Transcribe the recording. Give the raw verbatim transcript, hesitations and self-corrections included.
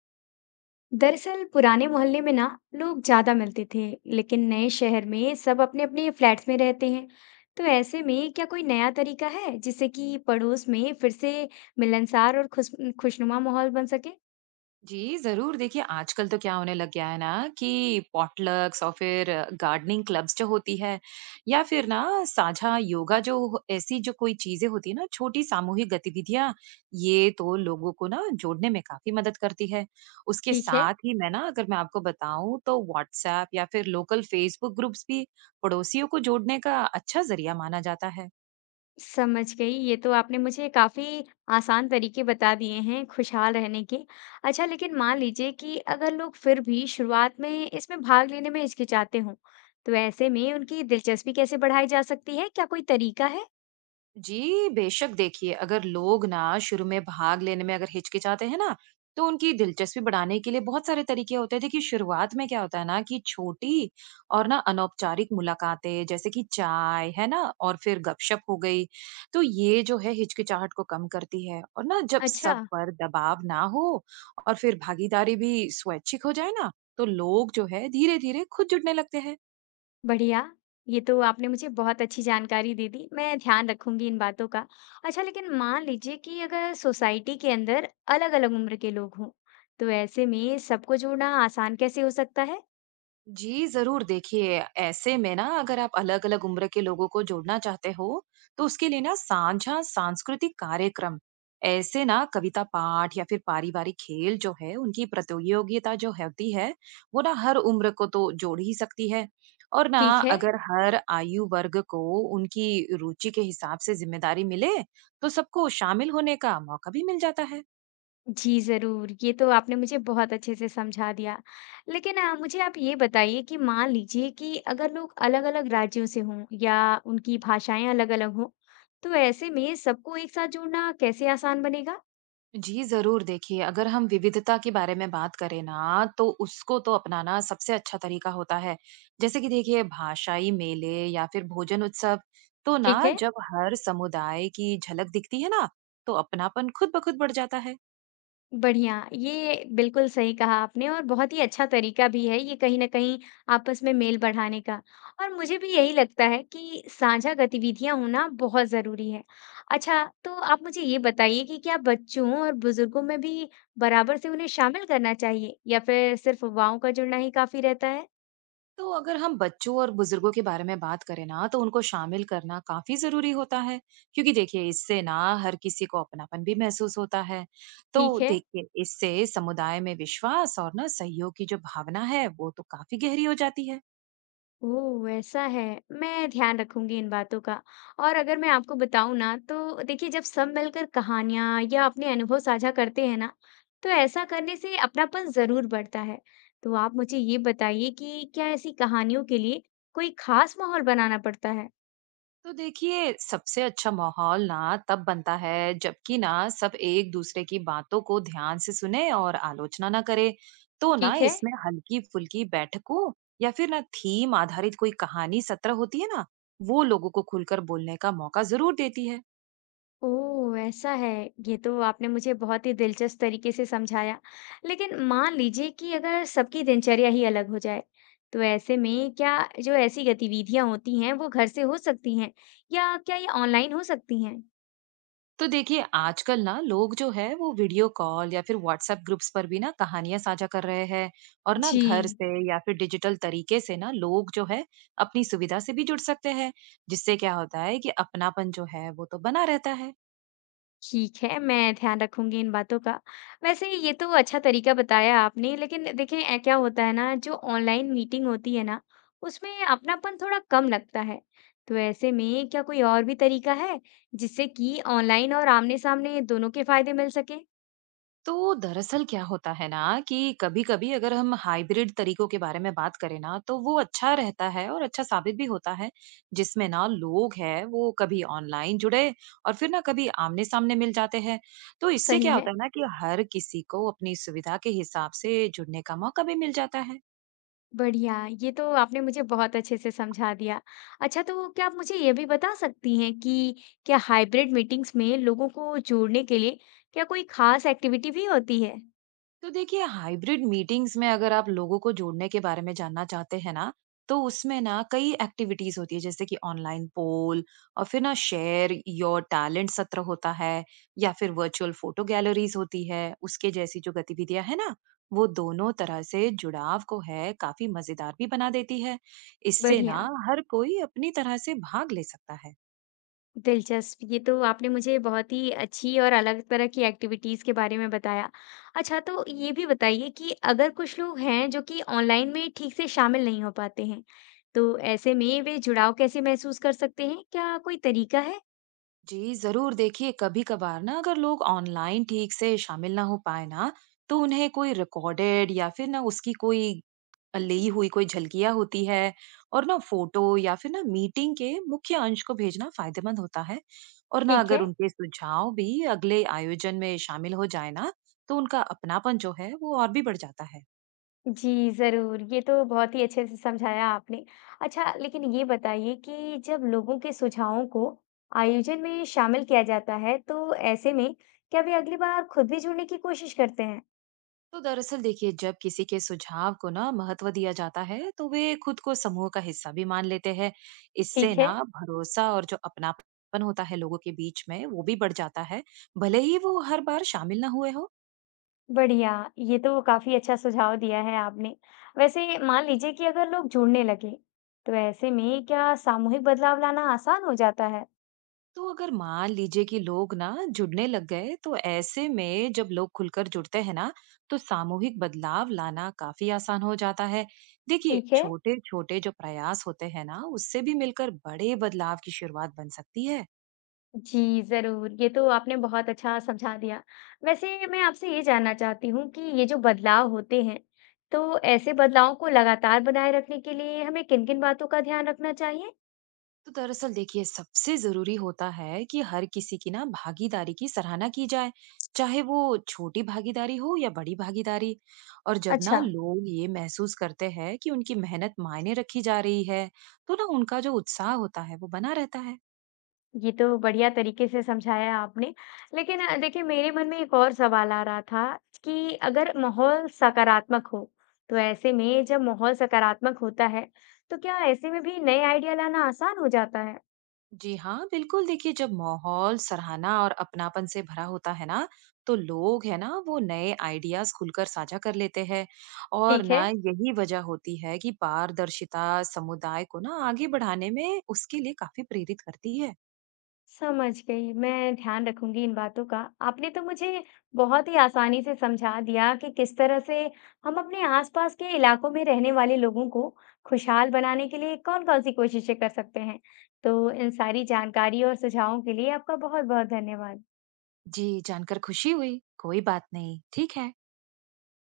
दरअसल पुराने मोहल्ले में ना लोग ज्यादा मिलते थे। लेकिन नए शहर में सब अपने अपने फ्लैट्स में रहते हैं। तो ऐसे में क्या कोई नया तरीका है जिससे कि पड़ोस में फिर से मिलनसार और खुश खुशनुमा माहौल बन सके। जी, ज़रूर। देखिए, आजकल तो क्या होने लग गया है ना कि पॉटलक्स और फिर गार्डनिंग क्लब्स जो होती है या फिर ना साझा योगा जो हो ऐसी जो कोई चीज़ें होती है ना, छोटी सामूहिक गतिविधियाँ, ये तो लोगों को ना जोड़ने में काफ़ी मदद करती है। उसके ठीक है। साथ ही मैं ना अगर मैं आपको बताऊँ तो व्हाट्सऐप या फिर लोकल फ़ेसबुक ग्रुप्स भी पड़ोसियों को जोड़ने का अच्छा ज़रिया माना जाता है। समझ गई, ये तो आपने मुझे काफी आसान तरीके बता दिए हैं खुशहाल रहने के। अच्छा, लेकिन मान लीजिए कि अगर लोग फिर भी शुरुआत में इसमें भाग लेने में हिचकिचाते हों, तो ऐसे में उनकी दिलचस्पी कैसे बढ़ाई जा सकती है? क्या कोई तरीका है? जी, बेशक देखिए, अगर लोग ना शुरू में भाग लेने में अगर हिचकिचाते हैं ना, तो उनकी दिलचस्पी बढ़ाने के लिए बहुत सारे तरीके होते हैं। देखिए, शुरुआत में क्या होता है ना कि छोटी और ना अनौपचारिक मुलाकातें जैसे कि चाय, है ना? और फिर गपशप हो गई, तो ये जो है हिचकिचाहट को कम करती है और ना जब अच्छा। सब पर दबाव ना हो और फिर भागीदारी भी स्वैच्छिक हो जाए ना, तो लोग जो है धीरे-धीरे खुद जुड़ने लगते हैं। बढ़िया, ये तो आपने मुझे बहुत अच्छी जानकारी दे दी। मैं ध्यान रखूंगी इन बातों का। अच्छा, लेकिन मान लीजिए कि अगर सोसाइटी के अंदर अलग-अलग उम्र के लोग हों, तो ऐसे में सबको जोड़ना आसान कैसे हो सकता है? जी, ज़रूर देखिए, ऐसे में ना अगर आप अलग-अलग उम्र के लोगों को जोड़ना चाहते हो, तो उसके लिए ना साझा सांस्कृतिक कार्यक्रम, ऐसे ना कविता पाठ या फिर पारिवारिक खेल जो है, उनकी प्रतियोगिता जो होती है, वो ना हर उम्र को तो जोड़ ही सकती है। और ना ठीक है। अगर हर आयु वर्ग को उनकी रुचि के हिसाब से ज़िम्मेदारी मिले, तो सबको शामिल होने का मौका भी मिल जाता है। जी ज़रूर। ये तो आपने मुझे बहुत अच्छे से समझा दिया। लेकिन अ, मुझे आप ये बताइए कि मान लीजिए कि अगर लोग अलग-अलग राज्यों से हों या उनकी भाषाएं अलग-अलग हों, तो ऐसे में सबको एक साथ जोड़ना कैसे आसान बनेगा? जी, ज़रूर देखिए, अगर हम विविधता के बारे में बात करें ना, तो उसको तो अपनाना सबसे अच्छा तरीका होता है। जैसे कि देखिए भाषाई मेले या फिर भोजन उत्सव, तो ठीक ना है। जब हर समुदाय की झलक दिखती है ना, तो अपनापन खुद ब खुद बढ़ जाता है। बढ़िया, ये बिल्कुल सही कहा आपने और बहुत ही अच्छा तरीका भी है ये कहीं न कहीं आपस में मेल बढ़ाने का। और मुझे भी यही लगता है कि साझा गतिविधियाँ होना बहुत ज़रूरी है। अच्छा, तो आप मुझे ये बताइए कि क्या बच्चों और बुज़ुर्गों में भी बराबर से उन्हें शामिल करना चाहिए या फिर सिर्फ़ युवाओं का जुड़ना ही काफ़ी रहता है? तो अगर हम बच्चों और बुजुर्गों के बारे में बात करें ना तो उनको शामिल करना काफी जरूरी होता है, क्योंकि देखिए इससे ना हर किसी को अपनापन भी महसूस होता है। तो ठीक है। देखिए इससे समुदाय में विश्वास और ना सहयोग की जो भावना है वो तो काफी गहरी हो जाती है। ओह! ऐसा है। मैं ध्यान रखूँगी इन बातों का। और अगर मैं आपको बताऊँ ना तो देखिए जब सब मिलकर कहानियाँ या अपने अनुभव साझा करते हैं ना, तो ऐसा करने से अपनापन ज़रूर बढ़ता है। तो आप मुझे ये बताइए कि क्या ऐसी कहानियों के लिए कोई खास माहौल बनाना पड़ता है? तो देखिए सबसे अच्छा माहौल ना तब बनता है जबकि ना सब एक दूसरे की बातों को ध्यान से सुने और आलोचना ना करे। तो ना ठीक है। इसमें हल्की फुल्की बैठकों या फिर ना थीम आधारित कोई कहानी सत्र होती है ना, वो लोगों को खुलकर बोलने का मौका जरूर देती है। ओह! ऐसा है। ये तो आपने मुझे बहुत ही दिलचस्प तरीके से समझाया। लेकिन मान लीजिए कि अगर सबकी दिनचर्या ही अलग हो जाए, तो ऐसे में क्या जो ऐसी गतिविधियाँ होती हैं, वो घर से हो सकती हैं या क्या ये ऑनलाइन हो सकती हैं? तो देखिए आजकल ना लोग जो है वो वीडियो कॉल या फिर व्हाट्सएप ग्रुप्स पर भी ना कहानियां साझा कर रहे हैं और ना जी। घर से या फिर डिजिटल तरीके से ना लोग जो है अपनी सुविधा से भी जुड़ सकते हैं, जिससे क्या होता है कि अपनापन जो है वो तो बना रहता है। ठीक है, मैं ध्यान रखूँगी इन बातों का। वैसे ये तो अच्छा तरीका बताया आपने, लेकिन देखिए अ, क्या होता है ना जो ऑनलाइन मीटिंग होती है ना, उसमें अपनापन थोड़ा कम लगता है। तो ऐसे में क्या कोई और भी तरीका है, जिससे कि ऑनलाइन और आमने-सामने दोनों के फ़ायदे मिल सकें? तो दरअसल क्या होता है ना कि कभी कभी अगर हम हाइब्रिड तरीकों के बारे में बात करें ना तो वो अच्छा रहता है और अच्छा साबित भी होता है, जिसमें ना लोग हैं वो कभी ऑनलाइन जुड़े और फिर ना कभी आमने सामने मिल जाते हैं। तो इससे सही क्या है। होता है ना कि हर किसी को अपनी सुविधा के हिसाब से जुड़ने का मौका भी मिल जाता है। बढ़िया, ये तो आपने मुझे बहुत अच्छे से समझा दिया। अच्छा तो क्या आप मुझे ये भी बता सकती हैं कि क्या हाइब्रिड मीटिंग्स में लोगों को जोड़ने के लिए क्या कोई ख़ास एक्टिविटी भी होती है? तो देखिए हाइब्रिड मीटिंग्स में अगर आप लोगों को जोड़ने के बारे में जानना चाहते हैं ना, तो उसमें ना कई एक्टिविटीज होती है, जैसे कि ऑनलाइन पोल और फिर ना शेयर योर टैलेंट सत्र होता है या फिर वर्चुअल फोटो गैलरीज होती है। उसके जैसी जो गतिविधियां है ना, वो दोनों तरह से जुड़ाव को है काफी मजेदार भी बना देती है। इससे ना बढ़िया। हर कोई अपनी तरह से भाग ले सकता है। दिलचस्प, ये तो आपने मुझे बहुत ही अच्छी और अलग तरह की एक्टिविटीज़ के बारे में बताया। अच्छा तो ये भी बताइए कि अगर कुछ लोग हैं जो कि ऑनलाइन में ठीक से शामिल नहीं हो पाते हैं, तो ऐसे में वे जुड़ाव कैसे महसूस कर सकते हैं? क्या कोई तरीका है? जी जरूर देखिए, कभी कभार ना अगर लोग ऑनलाइन ठीक से शामिल ना हो पाए ना, तो उन्हें कोई रिकॉर्डेड या फिर ना उसकी कोई ली हुई कोई झलकियां होती है, और ना फोटो या फिर ना मीटिंग के मुख्य अंश को भेजना फायदेमंद होता है। और ना ठीक अगर है। उनके सुझाव भी अगले आयोजन में शामिल हो जाए ना, तो उनका अपनापन जो है वो और भी बढ़ जाता है। जी, ज़रूर। ये तो बहुत ही अच्छे से समझाया आपने। अच्छा लेकिन ये बताइए कि जब लोगों के सुझावों को आयोजन में शामिल किया जाता है, तो ऐसे में क्या वे अगली बार खुद भी जुड़ने की कोशिश करते हैं? तो दरअसल देखिए जब किसी के सुझाव को ना महत्व दिया जाता है, तो वे खुद को समूह का हिस्सा भी मान लेते हैं। इससे ठीक है। ना भरोसा और जो अपनापन होता है लोगों के बीच में वो भी बढ़ जाता है, भले ही वो हर बार शामिल ना हुए हो। बढ़िया, ये तो काफ़ी अच्छा सुझाव दिया है आपने। वैसे मान लीजिए कि अगर लोग जुड़ने लगें, तो ऐसे में क्या सामूहिक बदलाव लाना आसान हो जाता है? तो अगर मान लीजिए कि लोग ना जुड़ने लग गए, तो ऐसे में जब लोग खुलकर जुड़ते हैं ना, तो सामूहिक बदलाव लाना काफी आसान हो जाता है। देखिए ठीक है। छोटे छोटे जो प्रयास होते हैं ना, उससे भी मिलकर बड़े बदलाव की शुरुआत बन सकती है। जी, ज़रूर। ये तो आपने बहुत अच्छा समझा दिया। वैसे मैं आपसे ये जानना चाहती हूँ कि ये जो बदलाव होते हैं, तो ऐसे बदलावों को लगातार बनाए रखने के लिए हमें किन-किन बातों का ध्यान रखना चाहिए? तो दरअसल देखिए सबसे जरूरी होता है कि हर किसी की ना भागीदारी की सराहना की जाए, चाहे वो छोटी भागीदारी हो या बड़ी भागीदारी। और जब ना अच्छा। लोग ये महसूस करते हैं कि उनकी मेहनत मायने रखी जा रही है, तो ना उनका जो उत्साह होता है वो बना रहता है। ये तो बढ़िया तरीके से समझाया आपने। लेकिन अ, देखिए मेरे मन में एक और सवाल आ रहा था कि अगर माहौल सकारात्मक हो, तो ऐसे में जब माहौल सकारात्मक होता है, तो क्या ऐसे में भी नए आइडिया लाना आसान हो जाता है? जी हाँ बिल्कुल देखिए, जब माहौल सराहना और अपनापन से भरा होता है ना, तो लोग है ना वो नए आइडियाज खुलकर साझा कर लेते हैं। और ठीक है। ना यही वजह होती है कि पारदर्शिता समुदाय को ना आगे बढ़ाने में उसके लिए काफी प्रेरित करती है। समझ गई। मैं ध्यान रखूंगी इन बातों का। आपने तो मुझे बहुत ही आसानी से समझा दिया कि किस तरह से हम अपने आसपास के इलाकों में रहने वाले लोगों को खुशहाल बनाने के लिए कौन-कौन सी कोशिशें कर सकते हैं। तो इन सारी जानकारी और सुझावों के लिए आपका बहुत-बहुत धन्यवाद। जी, जानकर खुशी हुई। कोई बात नहीं। ठीक है।